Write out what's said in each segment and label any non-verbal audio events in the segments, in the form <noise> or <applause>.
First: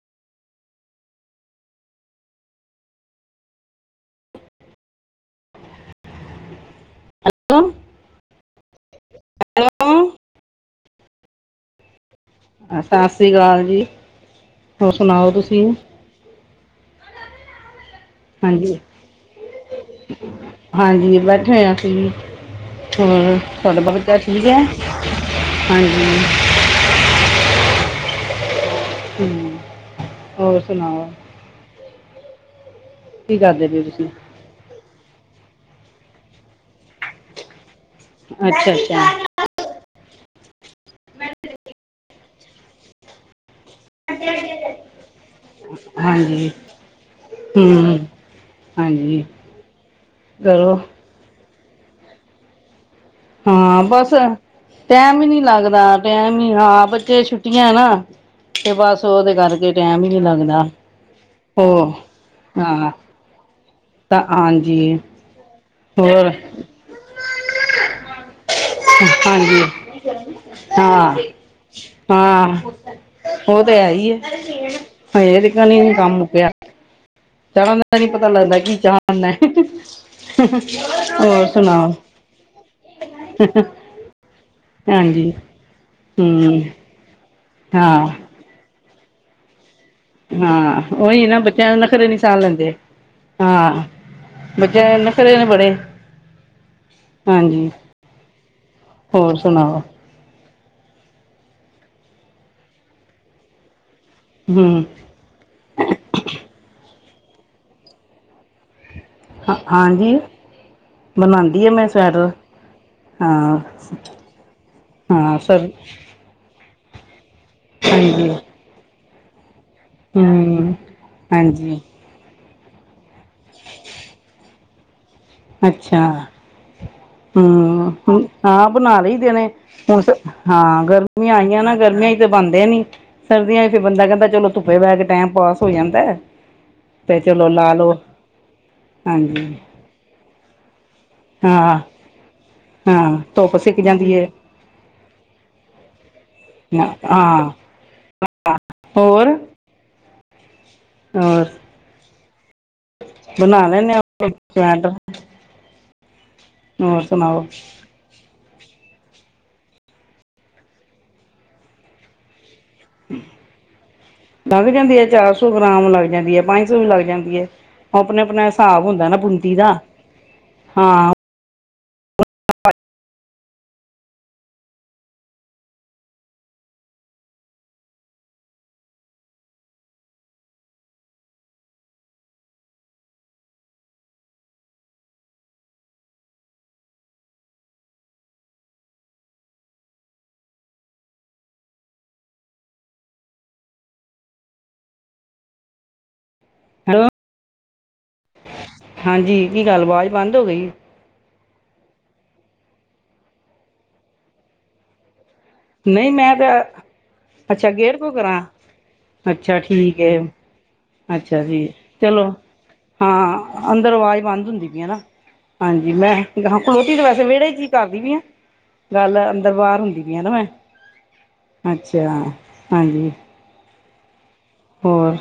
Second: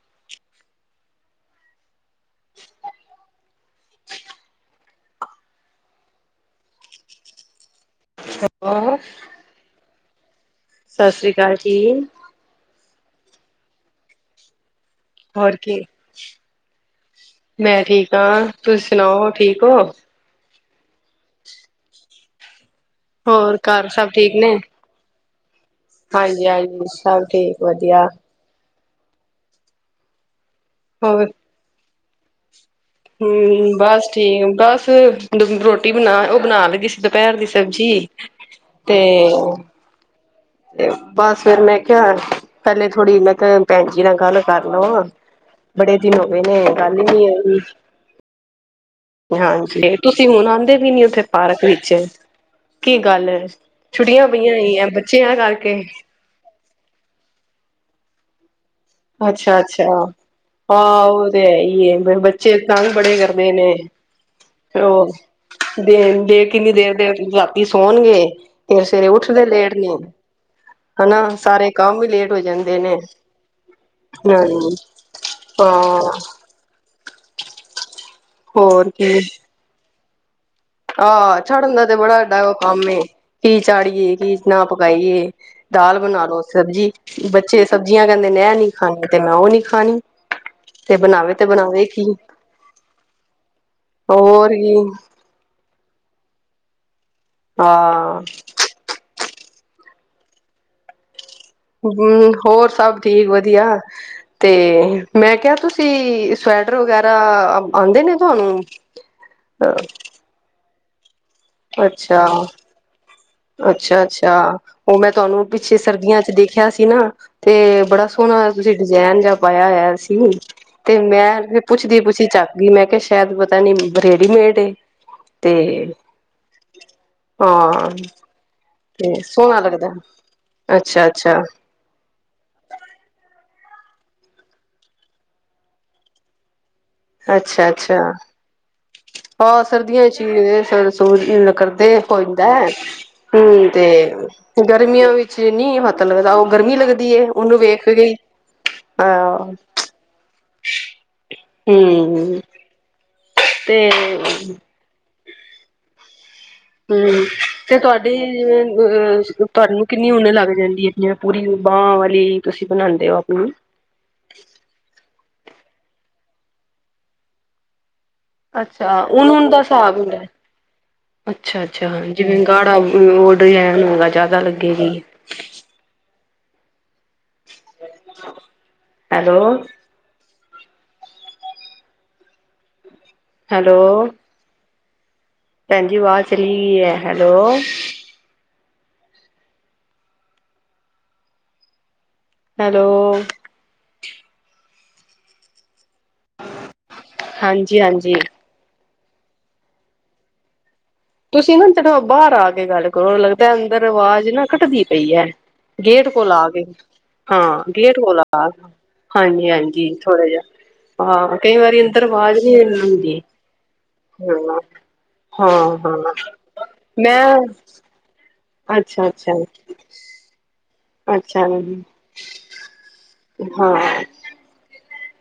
<unintelligible> Hello. ਔਰ hello. ਸਤਿ ਸ੍ਰੀ ਅਕਾਲ ਜੀ। ਸਤਿ ਸ਼੍ਰੀ ਅਕਾਲ ਜੀ। ਹੋਰ ਸੁਣਾਓ ਹੋਰ ਤੁਸੀਂ ਕੀ, ਮੈਂ ਠੀਕ ਹਾਂ ਹਾਂਜੀ ਤੁਸੀ ਸੁਣਾਓ ਠੀਕ ਹੋ? ਹਾਂਜੀ ਬੈਠੇ ਹੋਏ ਆ ਅਸੀਂ, ਹੋਰ ਤੁਹਾਡਾ ਘਰ ਸਭ ਬਗਾ ਠੀਕ ਹੈ? ਹਾਂਜੀ। ਹਾਂਜੀ-ਹਾਂਜੀ ਸਭ ਠੀਕ ਵਧੀਆ। ਹੂੰ ਹੋਰ ਸੁਣਾਓ। ਕੀ ਕਰਦੇ ਹੂੰ ਪਏ ਬਸ ਤੁਸੀਂ ਠੀਕ ਬਸ ਰੋਟੀ ਬਣਾ ਉਹ ਬਣਾ ਲਗੀ ਸੀ ਦੁਪਹਿਰ ਦੀ ਸਬਜ਼ੀ। ਅੱਛਾ, ਅੱਛਾ। ਤੇ ਬਸ ਮੈਂ ਕਿਹਾ ਪਹਿਲੇ ਥੋੜੀ ਮੈਂ ਕਿਹਾ। ਪੈਣ ਜੀ ਨਾਲ ਗੱਲ ਕਰ ਲਵਾ। ਬੜੇ ਦਿਨ ਹੋ ਗਏ ਹਾਂਜੀ ਨੇ ਗੱਲ ਈ ਨੀ ਹੋਈ। ਹਮ ਹਾਂਜੀ। ਹਾਂਜੀ। ਤੁਸੀ ਹੁਣ ਕਰੋ ਆਂਦੇ ਵੀ ਨੀ ਉੱਥੇ। ਪਾਰਕ ਵਿੱਚ, ਕੀ ਗੱਲ, ਹਾਂ ਬਸ ਛੁੱਟੀਆਂ ਪਈਆਂ ਹੋਈਆ। ਟੈਮ ਈ ਨੀ ਲੱਗਦਾ। ਟੈਮ ਈ ਹਾਂ ਬੱਚੇ ਛੁੱਟੀਆਂ ਏ ਨਾ ਤੇ ਬਸ ਉਹਦੇ ਅੱਛਾ- ਕਰਕੇ ਅੱਛਾ ਆ ਟੈਮ ਹੀ ਨਹੀਂ ਲੱਗਦਾ ਹਾਂ ਉਹ ਤੇ ਹੈ ਈ ਹੋ ਏ ਪਰ ਬੱਚੇ ਹਾਂ ਤੰਗ ਬੜੇ ਕਰਦੇ ਨੇ। ਤਾਂ ਹਾਂਜੀ ਹੋਰ ਦੇ ਹੋਰ ਦੇ ਕਿੰਨੀ ਦੇਰ ਦੇ ਰਾਤੀ ਸੌਣਗੇ। <unintelligible> ਫੇਰ ਸਵੇਰੇ ਉੱਠਦੇ ਹਾਂਜੀ ਲੇਟ ਨੀ ਓ ਹਨਾ ਹਾਂ ਸਾਰੇ ਕੰਮ ਵੀ ਲੇਟ ਹੋਈ ਹਾਂ ਜਾਂਦੇ ਨੇ। ਉਹ ਤੇ ਹੈ ਈ ਏ ਹਾਂਜੀ ਹਜੇ ਟਿਕਣ ਈ ਨੀ ਕੰਮ ਹਾਂ ਮੁੱਕਿਆ। ਚੜਨ ਦਾ ਨੀ ਪਤਾ ਲੱਗਦਾ ਕੀ ਚਾੜਨਾ ਆਹ ਚਾੜਨ ਦਾ ਤੇ ਬੜਾ ਸਾਡਾ ਉਹ ਕੰਮ ਏ ਕੀ ਚਾੜੀਏ ਕੀ ਨਾ ਹਾਂਜੀ ਪਕਾਈਏ ਦਾਲ ਬਣਾ ਲੋ ਹਮ ਸਬਜ਼ੀ ਬੱਚੇ ਸਬਜ਼ੀਆਂ ਹਾਂ ਕਹਿੰਦੇ ਅਹਿ ਨੀ ਖਾਣੀ ਤੇ ਮੈਂ ਉਹ ਨੀ ਖਾਣੀ ਹਾਂ ਤੇ ਉਹੀ ਬਣਾਵੇ ਨਾ ਤੇ ਬੱਚਿਆਂ ਨੂੰ ਬਣਾਵੇ ਕੀ ਨਖਰੇ ਨੀ ਸਾਹ ਲੈਂਦੇ ਹਾਂ ਹੋਰ ਕੀ ਬੱਚਿਆਂ ਖਰੇ ਨੇ ਬੜੇ ਹਾਂਜੀ। ਹਾਂ ਹੋਰ ਸੁਣਾਓ? ਹਮ ਹੋਰ ਸਭ ਠੀਕ ਵਧੀਆ ਤੇ ਹਮ ਮੈਂ ਕਿਹਾ ਤੁਸੀਂ ਸਵੈਟਰ ਵਗੈਰਾ ਆਉਂਦੇ ਨੇ ਤੁਹਾਨੂੰ। ਹਾਂ ਹਾਂਜੀ ਬਣਾਉਂਦੀ ਹ ਮੈਂ ਅੱਛਾ ਸਵੈਟਰ ਹਾਂ ਅੱਛਾ, ਅੱਛਾ ਉਹ ਮੈਂ ਹਾਂ ਤੁਹਾਨੂੰ ਸਰ ਪਿੱਛੇ ਸਰਦੀਆਂ ਚ ਦੇਖਿਆ ਸੀ ਨਾ। ਤੇ ਬੜਾ ਹਾਂਜੀ ਸੋਹਣਾ ਤੁਸੀਂ ਡਿਜ਼ਾਇਨ ਜਾਂ ਪਾਇਆ ਹੋਇਆ ਸੀ ਹਮ ਤੇ ਮੈਂ ਫ ਹਾਂਜੀ ਪੁੱਛਦੀ ਪੁੱਛਦੀ ਚੱਕ ਬੀ ਮੈਂ ਕਿਹਾ ਸ਼ੈਦ ਪਤਾ ਨੀ ਬਰੇਡੀਮੇਟ ਏ। ਤੇ ਅੱਛਾ ਹਾਂ ਹਮ- ਹਾਂ। ਬਣਾ ਤੇ ਲਈ ਦੇ ਣੇ ਸੋਹਣਾ ਲੱਗਦਾ ਹੁਣ ਸ ਹਾਂ ਅੱਛਾ ਗਰਮੀਆਂ ਅੱਛਾ ਆਈਆਂ ਨਾ ਗਰਮੀਆਂ ਚ ਤੇ ਬਣਦੇ ਨੀ। ਸਰਦੀਆ ਚ ਤੇ ਬੰਦਾ ਕਹਿੰਦਾ ਚਲੋ ਧੁੱਪੇ ਬਹਿ ਕੇ ਟੈਮ ਪਾਸ ਹੋ ਜਾਂਦੈ। ਤੇ ਚਲੋ ਅੱਛਾ ਲਾ ਲੋ ਅੱਛਾ ਹਾਂਜੀ। ਹਾਂ ਸਰਦੀਆਂ ਚ ਹੀ ਸ ਹਾਂ ਕਰਦੇ ਹੋ ਜਾਂਦਾ ਹਾਂ ਧੁੱਪ ਹਮ ਸਿੱਕ ਤੇ ਜਾਂਦੀ ਹੈ <unintelligible> ਗਰਮੀਆਂ ਵਿੱਚ ਨੀ ਹੱਥ ਲੱਗਦਾ। ਉਹ ਗਰਮੀ ਲੱਗਦੀ ਏ ਹਾਂ ਉਹਨੂੰ ਵੇਖ ਕੇ। ਹੋਰ ਹਾਂ <unintelligible> ਹੋਰ ਹਮ। ਬਣਾ ਤੇ ਲੈਣੇ ਆ ਆਪਾ ਸਵੈਟਰ। ਹੋਰ ਹਮ ਸੁਣਾਓ ਤੇ ਤੁਹਾਡ ਜੀ ਅਹ ਤੁਆਨੂੰ ਕਿੰਨੀ ਉਨ ਲੱਗ ਜਾਂਦੀ ਏ ਜ ਪੂਰੀ ਬਾਂਹ ਵਾਲੀ। ਤੁਸ਼ੀ ਬਣਾਦੇ ਔ ਆਪਣੀ? ਲੱਗ ਜਾਂਦੀ ਏ ਚਾਰ ਸੌ ਗ੍ਰਾਮ ਲੱਗ ਜਾਂਦੀ ਏ ਪੰਜ ਸੌ ਵੀ ਲੱਗ ਜਾਂਦੀ ਏ। ਆਪਨਾ- ਆਪਨਾ ਸਾਬ ਅੱਛਾ ਹੁੰਦਾ ਏ ਨਾ ਉਨ ਉਨ ਬੁੰਤੀ ਦਾ ਹਿਸਾਬ ਹੁੰਦਾ ਹਾਂ। ਅੱਛਾ -ਅੱਛਾ ਜਿਵੇਂ ਗਾੜਾ ਉਹ ਡੀਜੈਨ ਹੁੰਦਾ ਜਾਦਾ ਲੱਗੇਗੀ। ਹੈਲੋ। ਹੈਲੋ। ਭੈਣ ਜੀ ਵਾਜ਼ ਚਲੀ ਗਈ ਹੈ। ਹੈਲੋ? ਹੈਲੋ। ਹੈਲੋ। ਹਾਂਜੀ- ਹਾਂਜੀ। ਹਾਂਜੀ ਕੀ ਗੱਲ ਵਾਜ਼ ਬੰਦ ਹੋ ਗਈ। ਤੁਸੀਂ ਨਾ ਅੰਦਰੋ ਬਾਰ ਆ ਕੇ ਗੱਲ ਕਰੋ। ਲੱਗਦਾ ਅੰਦਰ ਵਾਜ਼ ਨਾ ਕਟਦੀ ਪਈ ਐ। ਗੇਟ ਨਹੀਂ ਕੋਲ ਮੈਂ ਆ ਗਏ। ਤਾਂ ਅੱਛਾ ਹਾਂ ਗੇਟ ਕੋ ਕੋਲ ਕਰਾਂ ਆ ਹਾਂਜੀ ਅੱਛਾ -ਹਾਂਜੀ ਠੀਕ ਹੈ ਥੋੜਾ ਜਿਹਾ। ਆਹ ਅੱਛਾ ਕਈ ਜੀ ਵਾਰੀ ਅੰਦਰ ਚਲੋ ਆਵਾਜ਼ ਨਹੀਂ ਆੰਦੀ ਹ ਹੁੰਦੀ ਹਾਂ ਨਾ। ਹਾਂ। ਲੈ ਮੈ ਹਾਂ ਖਲੋਟੀ ਤੇ ਵੈਸੇ ਮੈਂ ਵਿਹੜੇ ਚੀ ਕਰਦੀ ਪੀ ਆ ਅੱਛਾ ਗੱਲ ਐ ਅੱਛਾ ਅੰਦਰ ਬਾਹਰ ਹੁੰਦੀ ਪੀ ਆ ਨਾ ਮੈਂ। ਅੱਛਾ ਜੀ ਅੱਛਾ ਹਾਂਜੀ ਹਾਂ। ਹੋਰ।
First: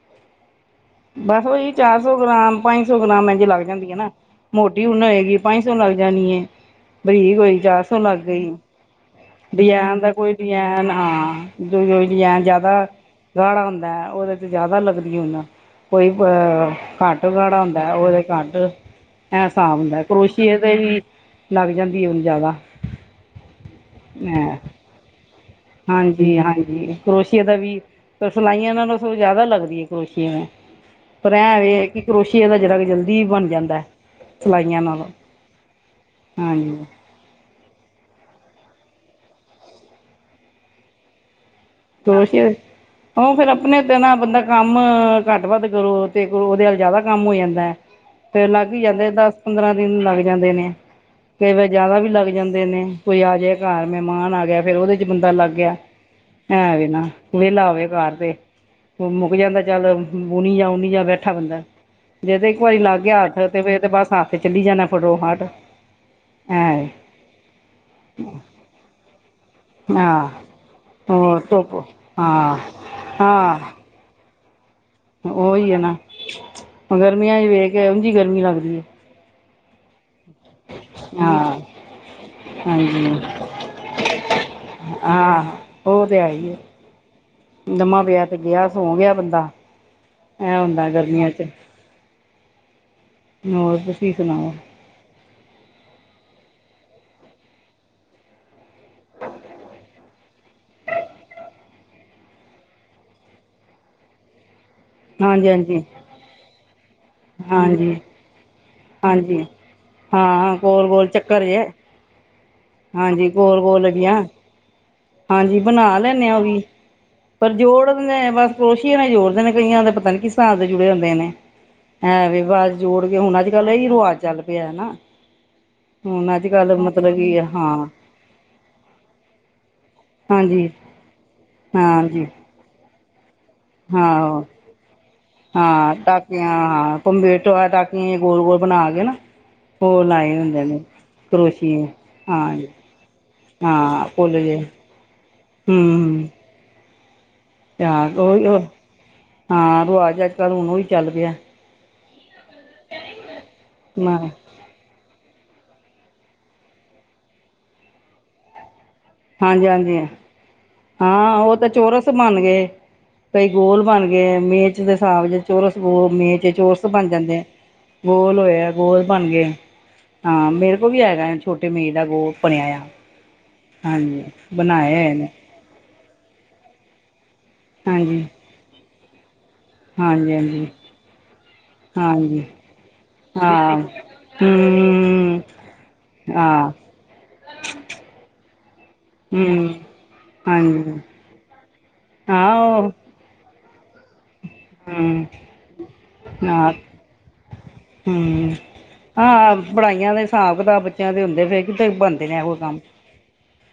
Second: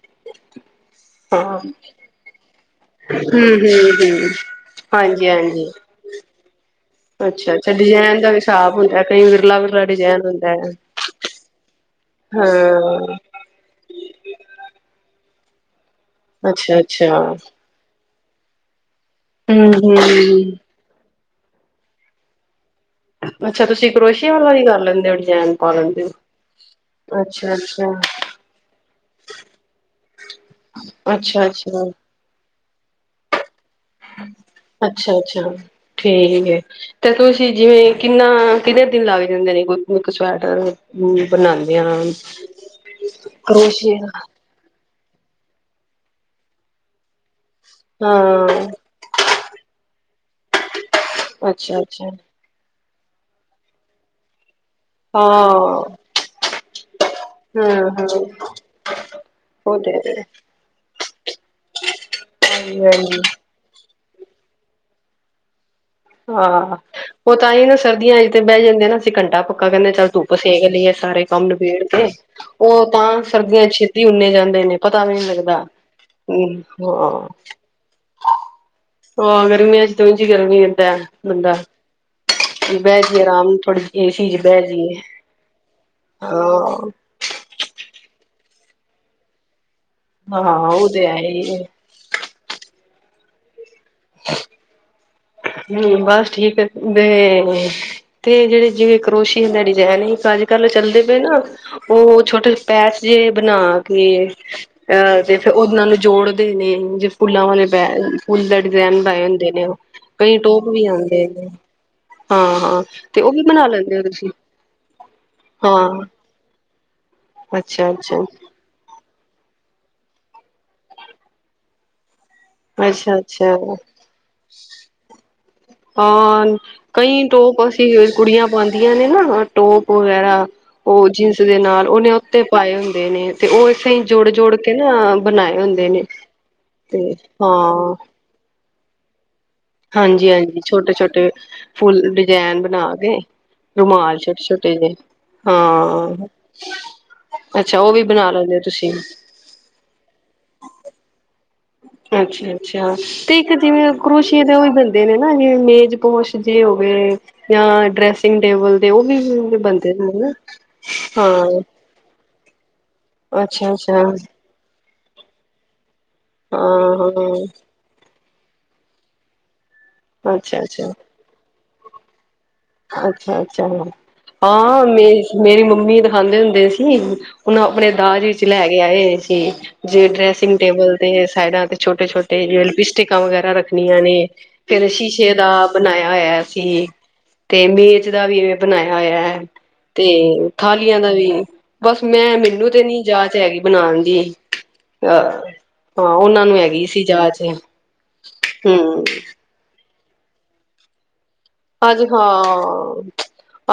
<unintelligible> ਬਸ ਉਹੀ ਹਮ ਚਾਰ ਸੌ ਗ੍ਰਾਮ ਪੰਜ ਸੌ ਗ੍ਰਾਮ ਇੰਜ ਲੱਗ ਜਾਂਦੀ ਹੈ, ਨਾ ਹਮ ਮੋਟੀ ਉਨ ਹਾਂਜੀ ਹੋਏਗੀ ਪੰਜ ਹਾਂਜੀ ਸੌ ਲੱਗ। ਜਾਣੀਏ ਬਰੀਕ ਅੱਛਾ ਹੋਈ ਅੱਛਾ ਚਾਰ ਸੌ ਲੱਗ ਡਿਜ਼ਾਇਨ ਦਾ ਗਈ। ਹਿਸਾਬ ਹੁੰਦਾ ਕਈ ਵਿਰਲਾ ਵਿਰਲਾ ਡਿਜਾਇਨ ਦਾ ਡਿਜ਼ਾਇਨ ਕੋਈ ਹੁੰਦਾ ਹੈ ਡਿਜਾਇਨ ਹਾਂ ਜੋ ਕੋਈ ਡਿਜਾਇਨ ਜ਼ਿਆਦਾ। ਹਾਂ ਗਾੜਾ ਹੁੰਦਾ ਉਹਦੇ 'ਚ ਜ਼ਿਆਦਾ ਲੱਗਦੀ ਉਨ। ਕੋਈ ਅੱਛਾ ਘੱਟ ਅੱਛਾ ਖੜਾ ਹੁੰਦਾ, ਉਹਦੇ ਘੱਟ। ਐ ਹੂੰ ਹਿਸਾਬ ਹੂੰ ਹੁੰਦਾ, ਕਰੋਸ਼ੀਏ ਤੇ ਵੀ ਲੱਗ ਜਾਂਦੀ ਹੈ ਉਨ ਜ਼ਿਆਦਾ। ਅੱਛਾ ਤੁਸੀਂ, ਕਰੋਸ਼ੀਏ ਵਾਲਾ ਹੈ ਵੀ ਕਰ ਲੈਂਦੇ ਹੋ ਡਜੈਨ। ਹਾਂਜੀ- ਹਾਂਜੀ, ਕਰੋਸ਼ੀਏ ਦਾ ਵੀ ਅੱਛਾ ਤੇ ਸਿਲਾਈਆਂ ਨਾਲੌ ਸਗੋ ਜ਼ਿਆਦਾ ਲੱਗਦੀ ਏ ਕਰੋਸ਼ੀਏ ਨਾਲ। ਅੱਛਾ ਅੱ। ਇਹ ਹੈ ਕਿ ਕਰੋਸ਼ੀਏ ਨਾਲ ਜਰਾ ਕ ਜਲਦੀ ਬਣ ਜਾਂਦਾ। ਸਿਲਾਈਆਂ ਨਾਲੋਂ ਅੱਛਾ- ਅੱਛਾ, ਠੀਕ ਏ। ਹਾਂਜੀ ਤੇ ਤੁਸੀਂ ਜਿਵੇਂ ਕਿੰਨਾ ਕਿੰਨੇ ਦਿਨ ਲੱਗ ਜਾਂਦੇ ਨੇ ਇੱਕ ਸਵੈਟਰ ਨੂੰ? ਬਣਾਉਂਦੀਆਂ। ਕਰੋਸ਼ੀਆ ਉਹ ਫੇਰ ਆਪਣੇ ਤੇ ਦਾ ਨਾ ਬੰਦਾ। ਕੰਮ ਘੱਟ ਵੱਧ ਕਰੋ ਤੇ ਕਰੋ ਉਹਦੇ ਵਲ ਜਿਆਦਾ ਕੰਮ ਹੋ ਜਾਂਦਾ ਤੇ ਲੱਗ ਹੀ ਹਾਂ ਜਾਂਦੇ ਦਸ। ਪੰਦਰਾਂ ਦਿਨ ਲੱਗ ਜਾਂਦੇ ਨੇ। ਕਈ ਵਾਰੀ ਅੱਛਾ ਜਿਆਦਾ ਵੀ ਅੱਛਾ ਲੱਗ ਜਾਂਦੇ ਨੇ। ਕੋਈ ਆਜੇ ਘਰ ਮਹਿਮਾਨ ਆ ਗਿਆ, ਫਿਰ ਉਹਦੇ ਹਾਂ। ਐਵੇ ਨਾ, ਵਿਹਲਾ ਹੂੰ ਹੋਵੇ ਘਰ ਹੂੰ ਤੇ। ਮੁੱਕ ਜਾਂਦਾ ਉਹ ਚੱਲ ਤੇ ਹੈ ਉਨੀ ਜਾ ਓਨੀ ਜਾ ਬੈਠਾ ਬੰਦਾ, ਜੇ ਤੇ ਇੱਕ ਵਾਰੀ ਹਾਂਜੀ ਲੱਗ ਹਾਂਜੀ ਗਿਆ ਹੱਥ। ਫਿਰ ਤੇ ਬਸ ਹੱਥ ਚੱਲੀ ਜਾਣਾ ਫਟੋ ਹਟ। ਹਾਂ ਉਹ ਤਾਂ ਹੀ ਨਾ ਸਰਦੀਆਂ ਚ ਤੇ ਬਹਿ ਜਾਂਦੇ ਨਾ ਅਸੀਂ ਘੰਟਾ ਕ। ਪਾ ਕਹਿੰਦੇ ਚੱਲ ਹਾਂ ਧੁੱਪ ਸੇਕ ਲਈਏ ਸਾਰੇ ਹੋਰ ਕੰਮ ਧੁੱਪ ਨਿਬੇੜ ਕੇ, ਹਾਂ ਉਹ ਤਾਂ ਹਾਂ ਸਰਦੀਆਂ ਚ। ਤੇ ਉਨੇ ਜਾਂਦੇ ਨੇ। ਪਤਾ ਵੀ ਨਹੀਂ ਲੱਗਦਾ ਉਹੀ ਹੈ ਨਾ ਹ ਹਾਂ। ਗਰਮੀਆਂ ਚ ਵੇਖ ਕੇ ਉਂਝ ਹੀ ਗਰਮੀ ਲੱਗਦੀ ਹੈ ਹਾਂ ਗਰਮੀਆਂ ਵਿੱਚ ਤਾਂ ਉੰਝ ਗਰਮੀ। ਬੰਦਾ ਹਾਂ ਬਹਿ ਹਾਂਜੀ ਜਾਈਏ ਆਰਾਮ ਥੋੜੀ ਦੇਰ ਏ ਸੀ ਚ ਬਹਿ ਜਾਈਏ। ਹਾਂ ਉਹ ਤੇ ਹੈ ਈ ਆ, ਲਮਾਂ ਪਿਆ ਤੇ ਗਿਆ ਸੋ ਗਿਆ ਬੰਦਾ। ਹੈ ਹਾਂ ਉਦਾਂ ਉਹ ਤੇ ਹੈ ਗਰਮੀਆਂ ਚ। ਹੀ ਹੋਰ ਤੁਸੀਂ ਸੁਣਾਓ? ਹਮ ਬਸ ਠੀਕ ਹੈ ਤੇ। ਤੇ ਜਿਹੜੇ ਜਿਵੇਂ ਕਰੋਸ਼ੀਆ ਦਾ ਡਿਜਾਇਨ ਏਕ ਅੱਜ ਕੱਲ ਚੱਲਦੇ ਪਏ ਨਾ। ਉਹ ਛੋਟੇ ਪੈਚ ਜਿਹੇ ਬਣਾ ਕੇ। ਅਹ ਤੇ ਹਾਂਜੀ ਫਿਰ ਹਾਂਜੀ ਉਹਨਾਂ ਨੂੰ ਜੋੜਦੇ ਨੇ ਜੇ ਫੁੱਲਾਂ ਵਾਲੇ ਬੈ ਹਾਂਜੀ ਫੁੱਲ। ਡਿਜ਼ਾਇਨ ਬਣਾਏ ਹਾਂਜੀ ਹੁੰਦੇ ਨੇ ਉਹ ਕਈ ਹਾਂ ਟੋਪ ਵੀ ਗੋਲ ਗੋਲ ਆਉਂਦੇ ਚੱਕਰ ਨੇ ਜੇ ਹਾਂ ਹਾਂ। ਤੇ ਹਾਂਜੀ ਉਹ ਵੀ ਗੋਲ ਬਣਾ ਗੋਲ ਲੈਂਦੇ ਓਹ ਲੱਗੀਆਂ ਤੁਸੀਂ? ਹਾਂਜੀ ਬਣਾ ਹਾਂ ਲੈਂਦੇ ਹ, ਉਹ ਵੀ ਪਰ ਜੋੜ ਅੱਛਾ ਨੇ ਅੱਛਾ ਆ ਬਸ। ਕਰੋਸ਼ੀਏ ਨਾਲ ਜੋੜਦੇ ਨੇ, ਕਈਆਂ ਦੇ ਪਤਾ ਨੀ ਕਿਸ ਹਿਸਾਬ ਦੇ ਜੁੜੇ ਹੁੰਦੇ ਨੇ। ਇਹ ਵੇ ਬੱਸ ਜੋੜ ਅੱਛਾ ਕੇ ਹੁਣ ਅੱਜ ਕੱਲ੍ਹ ਅੱਛਾ ਇਹੀ ਰਿਵਾਜ਼ ਚੱਲ ਪਿਆ ਨਾ। ਹੁਣ ਹਾਂ ਅੱਜ ਕੱਲ੍ਹ ਮਤਲਬ ਕਈ ਕਿ ਟੋਪ ਅਸੀਂ। ਹਾਂ ਕੁੜੀਆਂ ਪਾਉਂਦੀਆਂ ਨੇ ਨਾ ਟੋਪ ਵਗੈਰਾ, ਹਾਂਜੀ ਉਹ ਜੀਨਸ ਦੇ ਨਾਲ ਉਹਨੇ ਹਾਂਜੀ ਉੱਤੇ। ਪਾਏ ਹੁੰਦੇ ਨੇ ਤੇ, ਉਹ ਇਸਤਰਾਂ ਜੋੜ ਹਾਂ ਜੋੜ ਕੇ। ਕੇ ਨਾ ਬਣਾਏ ਹੁੰਦੇ ਹਾਂ ਨੇ ਟਾਕੀਆਂ ਹਾਂ ਤੇ ਕੰਪਿਊਟਰ ਹਾਂ। ਟਾਕੀਆਂ ਗੋਲ ਗੋਲ ਬਣਾ ਕੇ ਨਾ। ਉਹ ਹਾਂਜੀ ਲਾਏ ਹਾਂਜੀ, ਹੁੰਦੇ ਨੇ ਛੋਟੇ ਛੋਟੇ ਕਰੋਸ਼ੀਏ ਫੁੱਲ ਡਿਜਾਇਨ ਹਾਂਜੀ ਬਣਾ ਕੇ। ਹਾਂ ਰੁਮਾਲ ਫੁੱਲ ਛੋਟੇ, ਛੋਟੇ‌ ਜੇ ਹਾਂ, ਹੂੰ ਅੱਛਾ ਓ ਵੀ ਹਾਂ ਬਨਾ ਉਹੀ ਲੈਂਦੇ ਓ ਤੁਸੀ? ਹਾਂ, ਰਵਾਜ ਅੱਜ-ਕੱਲ ਹੁਨ ਉਹੀ ਚੱਲ ਗਿਆ। ਅੱਛਾ, ਅੱਛਾ, ਤੇ ਇੱਕ ਜਿਵੇ ਕਰੋਸ਼ੀ ਦੇ ਓ ਬ ਬਨਦੇ ਨੇ ਨਾ, ਜਿਵੇ ਮੇਜ ਪੋਸ਼ ਜੇ ਹੋਵੇ ਯਾ ਡਰੈਸਿੰਗ ਟੇਬਲ ਦੇ ਓ ਵੀ ਹੂੰ, ਬਨਦੇ ਨੇ ਨਾ। ਹਾ, ਉ ਹਾਂ ਤਾ ਚੋਰਸ ਬਨ ਗਏ, ਕਈ ਗੋਲ ਅੱਛਾ-ਅੱਛਾ, ਬਨ ਗਏ, ਮੇ ਮੇਜ ਦੇ ਹਿਸਾਬ, ਚੋਰਸ ਵੇ ਮੇਜ ਏ ਚੋਰਸ ਬਨ ਜਾਂਦੇ ਆ। ਹਾਂ-ਹਾਂ, ਗੋਲ ਹੋਇਆ ਗੋਲ ਬਨ ਗਏ, ਹਾਂ ਮੇਰੇ ਕੋਲ ਅੱਛਾ-ਅੱਛਾ, ਵੀ ਹੈਗਾ ਛੋਟੇ ਮੇਜ ਦਾ ਗੋਲ ਬਣਿਆ ਆ ਅੱਛਾ, ਅੱਛਾ। ਹਾਂਜੀ ਹਾਂ, ਬਣਾਏ ਮੇ ਹੋਏ ਨੇ ਮੇਰੀ ਮੰਮੀ ਦਾ ਦਿਖਾਂਦੇ ਹੁੰਦੇ ਸੀ, ਉਹਨੂੰ ਆਪਣੇ ਦਾਜ ਹਾਂਜੀ ਵਿੱਚ ਲੈ ਕੇ ਆਏ ਹੋਏ ਸੀ। ਜੇ ਹਾਂਜੀ ਡਰੈਸਿੰਗ ਟੇਬਲ ਤੇ ਸਾਇਡਾਂ ਤੇ, ਛੋਟੇ ਹਾਂਜੀ ਹਾਂਜੀ ਛੋਟੇ ਜ ਲਿਪਸਟਿਕਾਂ ਵਗੈਰਾ ਹਾਂ ਰੱਖਣੀਆਂ ਨੇ। ਫੇਿਰ ਸ਼ੀਸ਼ੇ ਹੂੰ ਦਾ ਬਣਾਇਆ ਹੋਇਆ ਹਾਂ ਅਸੀਂ। ਤੇ ਮੇਜ ਦਾ ਵੀ ਇਹਵੇਂ ਬਣਾਇਆ ਹੋਇਆ ਹੈ। ਹੂੰ ਤੇ ਥਾਲੀਆਂ ਹਾਂਜੀ ਦਾ ਵੀ, ਬਸ ਮੈਂ ਹਾਂ ਮੈਨੂੰ ਤੇ ਉਹ ਨੀ। ਜਾਚ ਹੈਗੀ ਬਣਾਉਣ ਦੀ, ਅਹ ਹੂੰ ਹਾਂ ਉਹਨਾਂ ਨੂੰ ਹੈਗੀ ਸੀ ਜਾਚ। ਹਮ, ਹੂੰ। ਹਾਂ ਪੜ੍ਹਾਈਆਂ ਦੇ ਹਿਸਾਬ ਕਿਤਾਬ ਬੱਚਿਆਂ ਦੇ ਹੁੰਦੇ ਫਿਰ। ਕਿਤੇ ਅੱਜ ਬਣਦੇ ਨੇ ਇਹੋ ਕੰਮ ਹਾਂ,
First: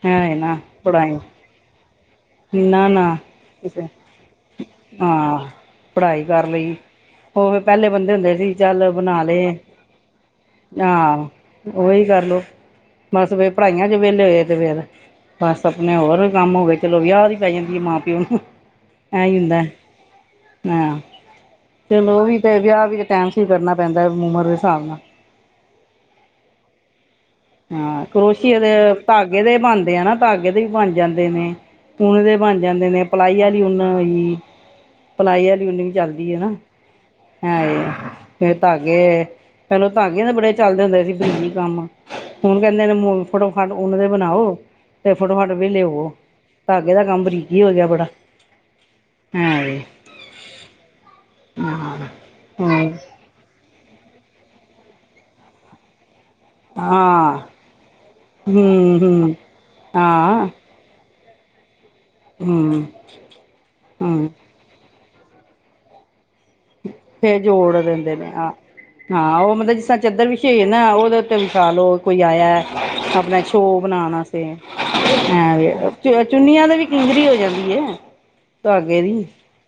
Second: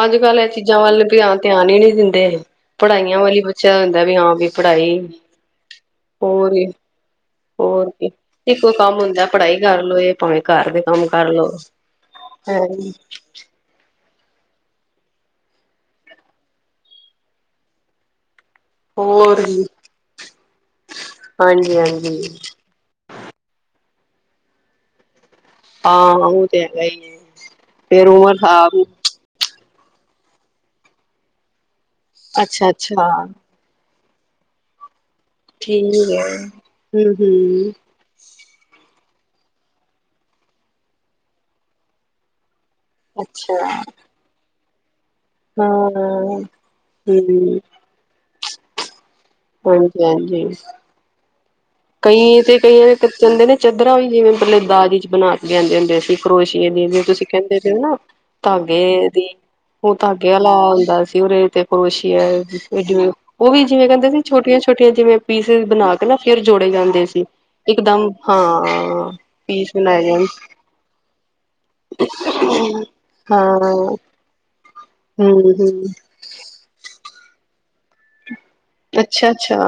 ਅੱਜ ਹੈ ਕੱਲ ਇਹ ਨਾ ਚੀਜ਼ਾਂ ਵੱਲ ਪੜ੍ਹਾਈ ਧਿਆਨ ਹੀ ਨਹੀਂੀ ਦਿੰਦੇ। ਨਾ ਨਾ ਪੜ੍ਹਾਈਆਂ ਵਾਲੀ ਬੱਚਾ ਹੁੰਦਾ ਵੀ ਹਾਂ ਵੀ ਪੜ੍ਹਾਈ। ਹਾਂ ਪੜ੍ਹਾਈ ਕਰ ਹੋਰ ਲਈ, ਹੋਰ ਪਹਿਲੇ ਕੀ ਬੰਦੇ ਹੁੰਦੇ ਸੀ। ਇੱਕੋ ਚੱਲ ਕੰਮ ਬਣਾ ਹੁੰਦਾ ਲਏ ਪੜ੍ਹਾਈ ਕਰ ਲੋ ਇਹ ਭਾਵੇਂ ਘਰ ਦੇ ਕੰਮ ਹਾਂ, ਕਰ ਲੋ ਉਹੀ ਕਰਲੋ। ਹੈ ਅਸੀ ਫੇਰ ਪੜ੍ਹਾਈਆਂ ਚ ਵੇਲੇ ਹੋਏ ਤੇ, ਫੇਰ। ਬਸ ਅਪਨੇ ਔਰ ਵੀ ਕੰਮ ਹੋ ਗਏ ਚਲੋ ਵਿਯਾ ਦੀ ਪੈ ਜਾਂਦੀ ਏ ਮਾਂ-ਪਿਓ ਨੂੰ ਐਈ ਹੋਰ ਹੁੰਦਾ, ਵੀ ਹਾਂ, ਹਾਂਜੀ ਚਲੋ ਓ ਵੀ ਹਾਂਜੀ ਤੇ ਵਿਯਾ ਵੀ ਟੈਮ ਸਿਰ ਕਰਨਾ ਪੈਂਦਾ ੳਮਰ ਦੇ ਹਿਸਾਬ ਨਾਲ। ਆ, ਉ ਤੇ ਹੈਗਾ ਹੀ ਏ। ਹਾਂ, ਕਰੋਸ਼ੀਏ ਦੇ ਧਾਗੇ ਦੇ ਬਨਦੇ ਆ ਨਾ, ਧਾਗੇ ਦੇ ਵੀ ਬਨ ਜਾਂਦੇ ਨੇ। ਉਨ ਦੇ ਬਣ ਅੱਛਾ ਜਾਂਦੇ ਨੇ, ਅੱਛਾ ਪਲਾਈ ਆਲੀ ਊਨ ਹੋਈ ਪਲਾਈ ਆਲੀ ਉਨ ਵੀ ਠੀਕ ਹੈ ਚੱਲਦੀ ਏ ਨਾ, ਹਮ ਐ ਹਮ ਏ। ਫੇ ਧਾਗੇ, ਪਹਿਲੇ ਧਾਗੇ ਨਾ ਬੜੇ ਚੱਲਦੇ ਹੁੰਦੇ ਸੀ ਬਰਿ ਕੰਮ। ਹੁਣ ਕਇੰਦੇ ਨੇ ਅੱਛਾ ਫਟੋਫਟ ਉਨ ਦੇ ਬਨਾਓ। ਤੇ ਫਟੋਫਟ ਵੇਲੇ ਹਾਂ ਹੋਵੋ, ਹਮ ਧਾਗੇ ਦਾ ਕੰਮ ਬਰੀਕੀ ਹੋ ਗਿਆ ਬੜਾ। ਹੈ <unintelligible> ਹਾਂ ਕਈ ਤੇ ਹਾਂ ਹੂੰ ਕਈਆਂ ਤੇ ਕੈਂਦੇ ਨੇ, ਚੱਦਰਾ ਵੀ ਜਿਵੇ ਪਲੇ ਦਾਜ ਚ ਬਨਾ ਕੇ ਆਂਦੇ ਹੁੰਦੇ ਸੀ ਕਰੋਸ਼ਿਏ ਦੀ ਵੀ, ਤੁਸੀ ਕੈਂਦੇ ਪੇ ਓ ਨਾ ਧਾਗੇ ਦੀ, ਹੂੰ ਓ ਧਾਗੇ ਹਾਂ ਆਲਾ ਹੁੰਦਾ ਉਦੇ ਤੇ ਕਰੋਸ਼ੀਆ, ਵੀ ਹੂੰ ਜਿਵੇ ਕੈਂਦੇ ਸੀ ਹੂੰ ਛੋਟੀਆਂ ਛੋਟੀਆਂ ਜਿਵੇ ਪੀਸੇਸ ਬਣਾ ਕੇ ਨਾ ਫੇਰ ਫੇਰ ਜੋੜ ਦਿੰਦੇ ਨੇ। ਹਾਂ ਹਾਂ ਓ ਪੀਸ ਮਤਲ ਜਿਸ ਤਰਾ ਬਣਾਏ ਜਾਣ ਚੱ‍ਦਰ ਵਿਸ਼ੀ ਹੋਈ ਨਾ, ਓਦੇ ਤੇ ਵਿਸ਼ਾ ਲੋ, ਕੋਈ ਆਇਆ, ਆਪਨਾ ਹਾਂ ਸ਼ੋਅ ਬਨਾਨ ਤੇ, ਹੈ ਹੂੰ-ਹੂੰ ਵੇ ਚੁੰਨੀਆਂ ਤੇ ਵੀ ਕਿੰਗਰੀ ਹੋ ਜਾਂਦੀ ਐ। ਅੱਛਾ, ਅੱਛਾ।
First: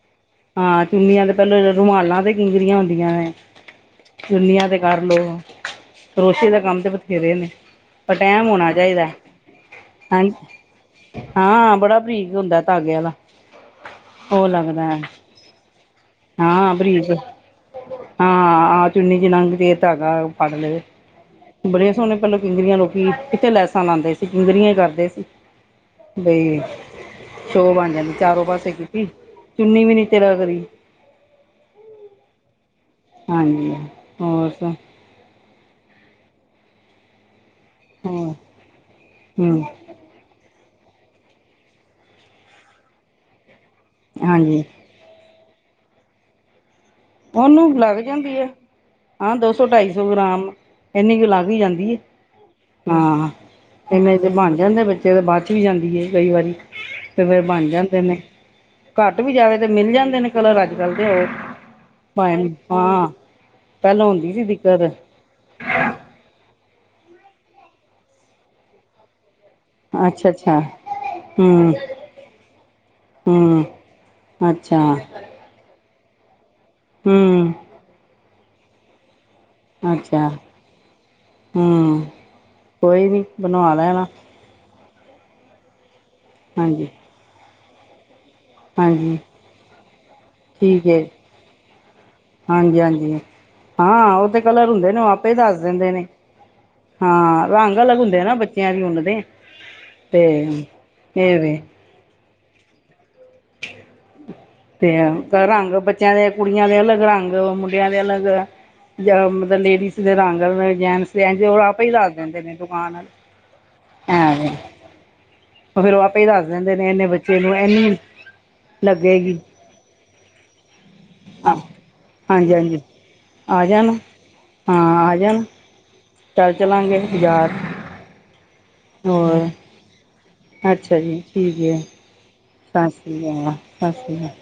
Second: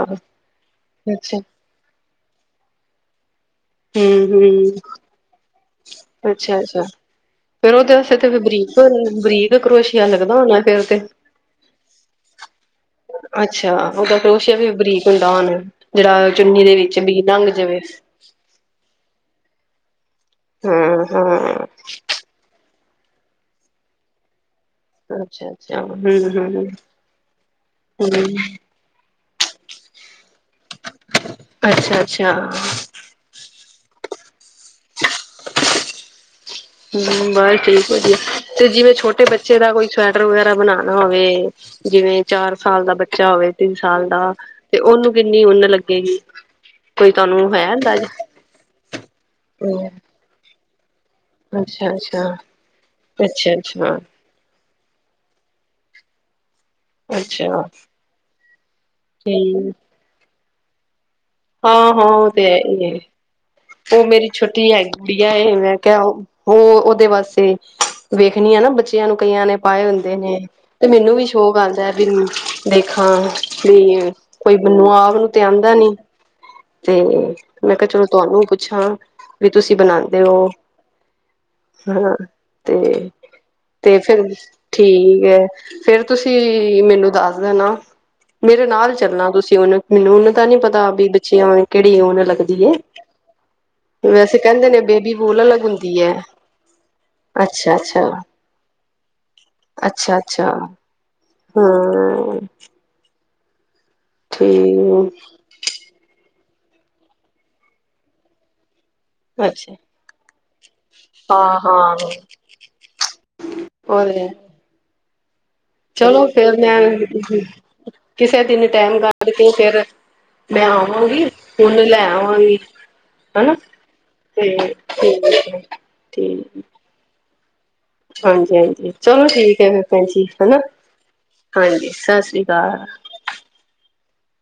ਹਾਂ, ਚੁੰਨੀਆਂ ਤੇ ਪੈਲਾਂ ਰੁਮਾਲਾਂ ਤੇ ਕਿੰਗਰੀਆਂ ਹੁੰਦੀਆਂ ਨੇ। ਹੂੰ-ਹੂੰ ਚੂਨੀਆਂ ਤੇ ਕਰਲੋ। ਕਰੋਸ਼ੇਏ ਦਾ ਕੰਮ ਅੱਛਾ-ਅੱਛਾ ਤੇ ਬਥੇਰੇ ਨੇ, ਫੇਰ ਉਹਦੇ ਪਰ ਵਾਸਤੇ ਤੇ ਟੈਮ ਹੋਨਾ ਚਾਈਦਾ, ਬਰੀਕ-ਬਰੀਕ ਕਰੋਸ਼ੀਆ ਹਾਂ ਲੱਗਦਾ ਹੋਣਾ ਫੇਰ ਤੇ ਹਾਂ, ਬੜਾ ਬਰੀਕ ਹੁੰਦਾ ਤਾਗੇ ਆਲਾ ਅੱਛਾ, ਓ ਤਾਂ ਕਰੋਸ਼ਿਆ ਵੀ ਬਰੀਕ ਹੁੰਦਾ ਹੋਨਾ, ਜੇੜਾ ਚੁੰਨੀ ਹਾਂ ਦੇ ਵਿੱਚ ਬਰੀਕ ਬੀ ਲੰਘ ਜਵੇ। ਹਾਂ, ਆਹ ਚੁੰਨੀ ਜਿਹੀ ਲੰਘਦੀ ਏ ਤਾਗਾ ਫੜ ਲਵੇ। ਅਹ ਬੜੇ ਸੋਨੇ ਪੈਲਾ ਕਿੰਗਰੀਆਂ ਲੋਕੀ, ਕਿੱਥੇ ਲੈਸਾਂ ਲਾਂਦੇ ਸੀ ਕਿੰਗਰੀਆ ਹੀ ਕਰਦੇ ਸੀ ਅੱਛਾ-ਅੱਛਾ, ਹੂੰ ਹੂੰ ਹੂੰ ਬਈ ਹੂੰ। ਸ਼ੋਅ ਬਣ ਜਾਂਦੀ ਚਾਰੋਂ ਪਾਸੇ ਕੀਤੀ, ਚੁੰਨੀ ਵੀ ਨੀ ਤਿਲਕਦੀ। ਅੱਛਾ-ਅੱਛਾ ਹਾਂਜੀ, ਹੋਰ ਹੂੰ ਬੱਸ ਠੀਕ ਵਾ ਜੀ, ਹੋਰ ਤੇ ਜਿਵੇਂ ਛੋਟੇ ਬੱਚੇ ਹਮ ਦਾ ਕੋਈ ਸਵੈਟਰ ਵਗੈਰਾ ਬਣਾਣਾ ਹੋਵੇ, ਜਿਵੇਂ ਚਾਰ ਸਾਲ ਦਾ ਬੱਚਾ ਹੋਵੇ। ਤਿੰਨ ਸਾਲ ਦਾ ਹਾਂਜੀ ਤੇ ਉਹਨੂੰ ਕਿੰਨੀ ਉੱਨ ਲੱਗੇਗੀ। ਕੋਈ ਤੁਹਾਨੂੰ ਹੈ ਉਹਨੂੰ ਲੱਗ ਅੰਦਾਜ਼ਾ ਜਾਂਦੀ ਏ, ਹਾਂ ਦੋ ਸੌ ਢਾਈ ਸੌ ਗ੍ਰਾਮ ਇਨੀ ਕੁ ਲੱਗ ਹੀ ਜਾਂਦੀ ਅੱਛਾ ਹੈ। ਅੱਛਾ ਹਾਂ-ਹਾਂ ਅੱਛਾ ਅੱਛਾ ਇਵੇ ਤੇ ਬਣ ਜਾਂਦੇ ਬੱਚੇ ਤਾਂ ਬੱਚ ਵੀ ਜਾਂਦੀ ਹੈ ਕਈ ਵਾਰੀ ਤੇ ਫੇਰ ਅੱਛਾ ਬਣ ਜਾਂਦੇ ਨੇ। ਘੱਟ ਵੀ ਜਾਵੇ ਤੇ ਠੀਕ ਮਿਲ ਜਾਂਦੇ ਨੇ ਕਲਰ ਅੱਜਕੱਲ੍ਹ ਤੇ ਉਹ। ਹਾਂ- ਹਾਂ ਉਹ ਤੇ ਹੈ ਹੀ ਏ, ਉਹ ਪਹਿਲਾਂ ਮੇਰੀ ਹੁੰਦੀ ਸੀ ਛੋਟੀ ਦਿੱਕਤ <unintelligible> ਦੀਆ ਏ ਮੈ ਕਿਆ, ਉਹ ਉਹਦੇ ਵਾਸਤੇ, ਵੇਖਨੀ ਆ ਨਾ ਬੱਚਿਆਂ ਨੂੰ ਕਈਆਂ ਨੇ ਪਾਏ ਹੁੰਦੇ ਅੱਛਾ ਨੇ। ਅੱਛਾ ਤੇ ਮੈਨੂੰ ਵੀ ਸ਼ੌਕ ਹੂੰ ਆਂਦਾ ਵੀ, ਦੇਖਾਂ, ਹੂੰ ਵੀ ਕੋਈ ਅੱਛਾ ਮੈਨੂੰ ਆਪ ਨੂੰ ਤੇ ਆਂਦਾ ਨੀ। ਤੇ ਹੂੰ ਮੈ ਕੇ ਚਲੋ ਤੁਆਨੂੰ ਪੁੱਛਾਂ, ਵੀ ਤੁਸੀਂ ਬਨਾਂਦੇ ਅੱਛਾ ਹੋ। ਹੂੰ ਹਨਾਂ ਕੋਈ ਤੇ, ਨਹੀਂ ਬਣਵਾ ਤੇ ਲੈਣਾ ਫੇਰ ਠੀਕ ਏ, ਫੇਰ ਤੁਸੀਂ ਹਾਂਜੀ ਮੈਨੂੰ ਦੱਸ ਦੇਨਾ। ਮੇਰੇ ਨਾਲ ਹਾਂਜੀ ਚੱਲਣਾ ਤੁਸੀ ਹੁਨ, ਮੈਨੂੰ ਉੱਨ ਦਾ ਨਈ ਪਤਾ ਠੀਕ ਆ ਹੈ ਵੀ ਬੱਚਿਆ ਨੂੰ ਕਿਹੜੀ ਉੱਨ ਲੱਗਦੀ ਏ। ਹਾਂਜੀ ਹਾਂਜੀ ਹਾਂ ਉਹ ਵੈਸੇ ਤਾਂ ਕਹਿੰਦੇ ਕਲਰ ਨੇ ਹੁੰਦੇ ਉਹ ਬੇਬੀ ਆਪੇ ਬੋਲ ਦੱਸ ਅਲੱਗ ਦਿੰਦੇ ਹੁੰਦੀ ਨੇ ਏ। ਹਾਂ, ਰੰਗ ਅਲੱਗ ਹੁੰਦੇ ਆ ਨਾ ਬੱਚਿਆਂ ਦੀ ਉੱਨ ਦੇ। ਅਤੇ ਅੱਛਾ-ਅੱਛਾ, ਇਹ ਵੇ ਹੂੰ ਤੇ ਠੀਕ ਰੰਗ ਬੱਚਿਆਂ ਦੇ ਕੁੜੀਆਂ ਦੇ ਅਲੱਗ ਰੰਗ, ਮੁੰਡਿਆਂ ਦੇ ਅਲੱਗ ਮਤਲਬ ਅੱਛਾ ਲੇਡੀਜ਼ ਦੇ ਰੰਗ, ਜੈਂਟਸ ਦੇ ਹਾਂ ਆਪ ਹੀ ਹਾਂ ਦੱਸ ਦਿੰਦੇ ਨੇ ਦੁਕਾਨ ਆਲੇ। ਹੋਰ ਉਹ ਫਿਰ ਉਹ ਆਪੇ ਚਲੋ ਹੀ ਦੱਸ ਫੇਰ ਦਿੰਦੇ ਨੇ ਇੰਨੇ ਬੱਚੇ ਮੈਂ, ਨੂੰ ਇੰਨੀ ਕਿਸੇ ਦਿਨ ਟਾਈਮ ਕੱਢ ਲੱਗੇਗੀ ਕੇ ਫੇਰ ਮੈਂ ਆਵਾਂਗੀ, ਹਾਂ ਉਂਨ ਲੈ ਹਾਂਜੀ ਆਵਾਂਗੀ। ਹਾਂਜੀ ਹਨਾ, ਆ ਜਾਣਾ ਠੀਕ, ਹਾਂ ਆ ਠੀਕ, ਜਾਣਾ ਠੀਕ। ਚੱਲ ਚੱਲਾਂਗੇ ਬਾਜ਼ਾਰ। ਹਾਂਜੀ-ਹਾਂਜੀ ਚਲੋ ਹੋਰ ਠੀਕ ਹੈ ਫਿਰ ਭੈਣ ਜੀ ਹਨਾ, ਅੱਛਾ ਜੀ ਠੀਕ ਹੈ ਹਾਂਜੀ ਸਤਿ ਸ੍ਰੀ ਅਕਾਲ ਸਤਿ ਸ਼੍ਰੀ ਅਕਾਲ, ਸਤਿ ਸ਼੍ਰੀ ਅਕਾਲ।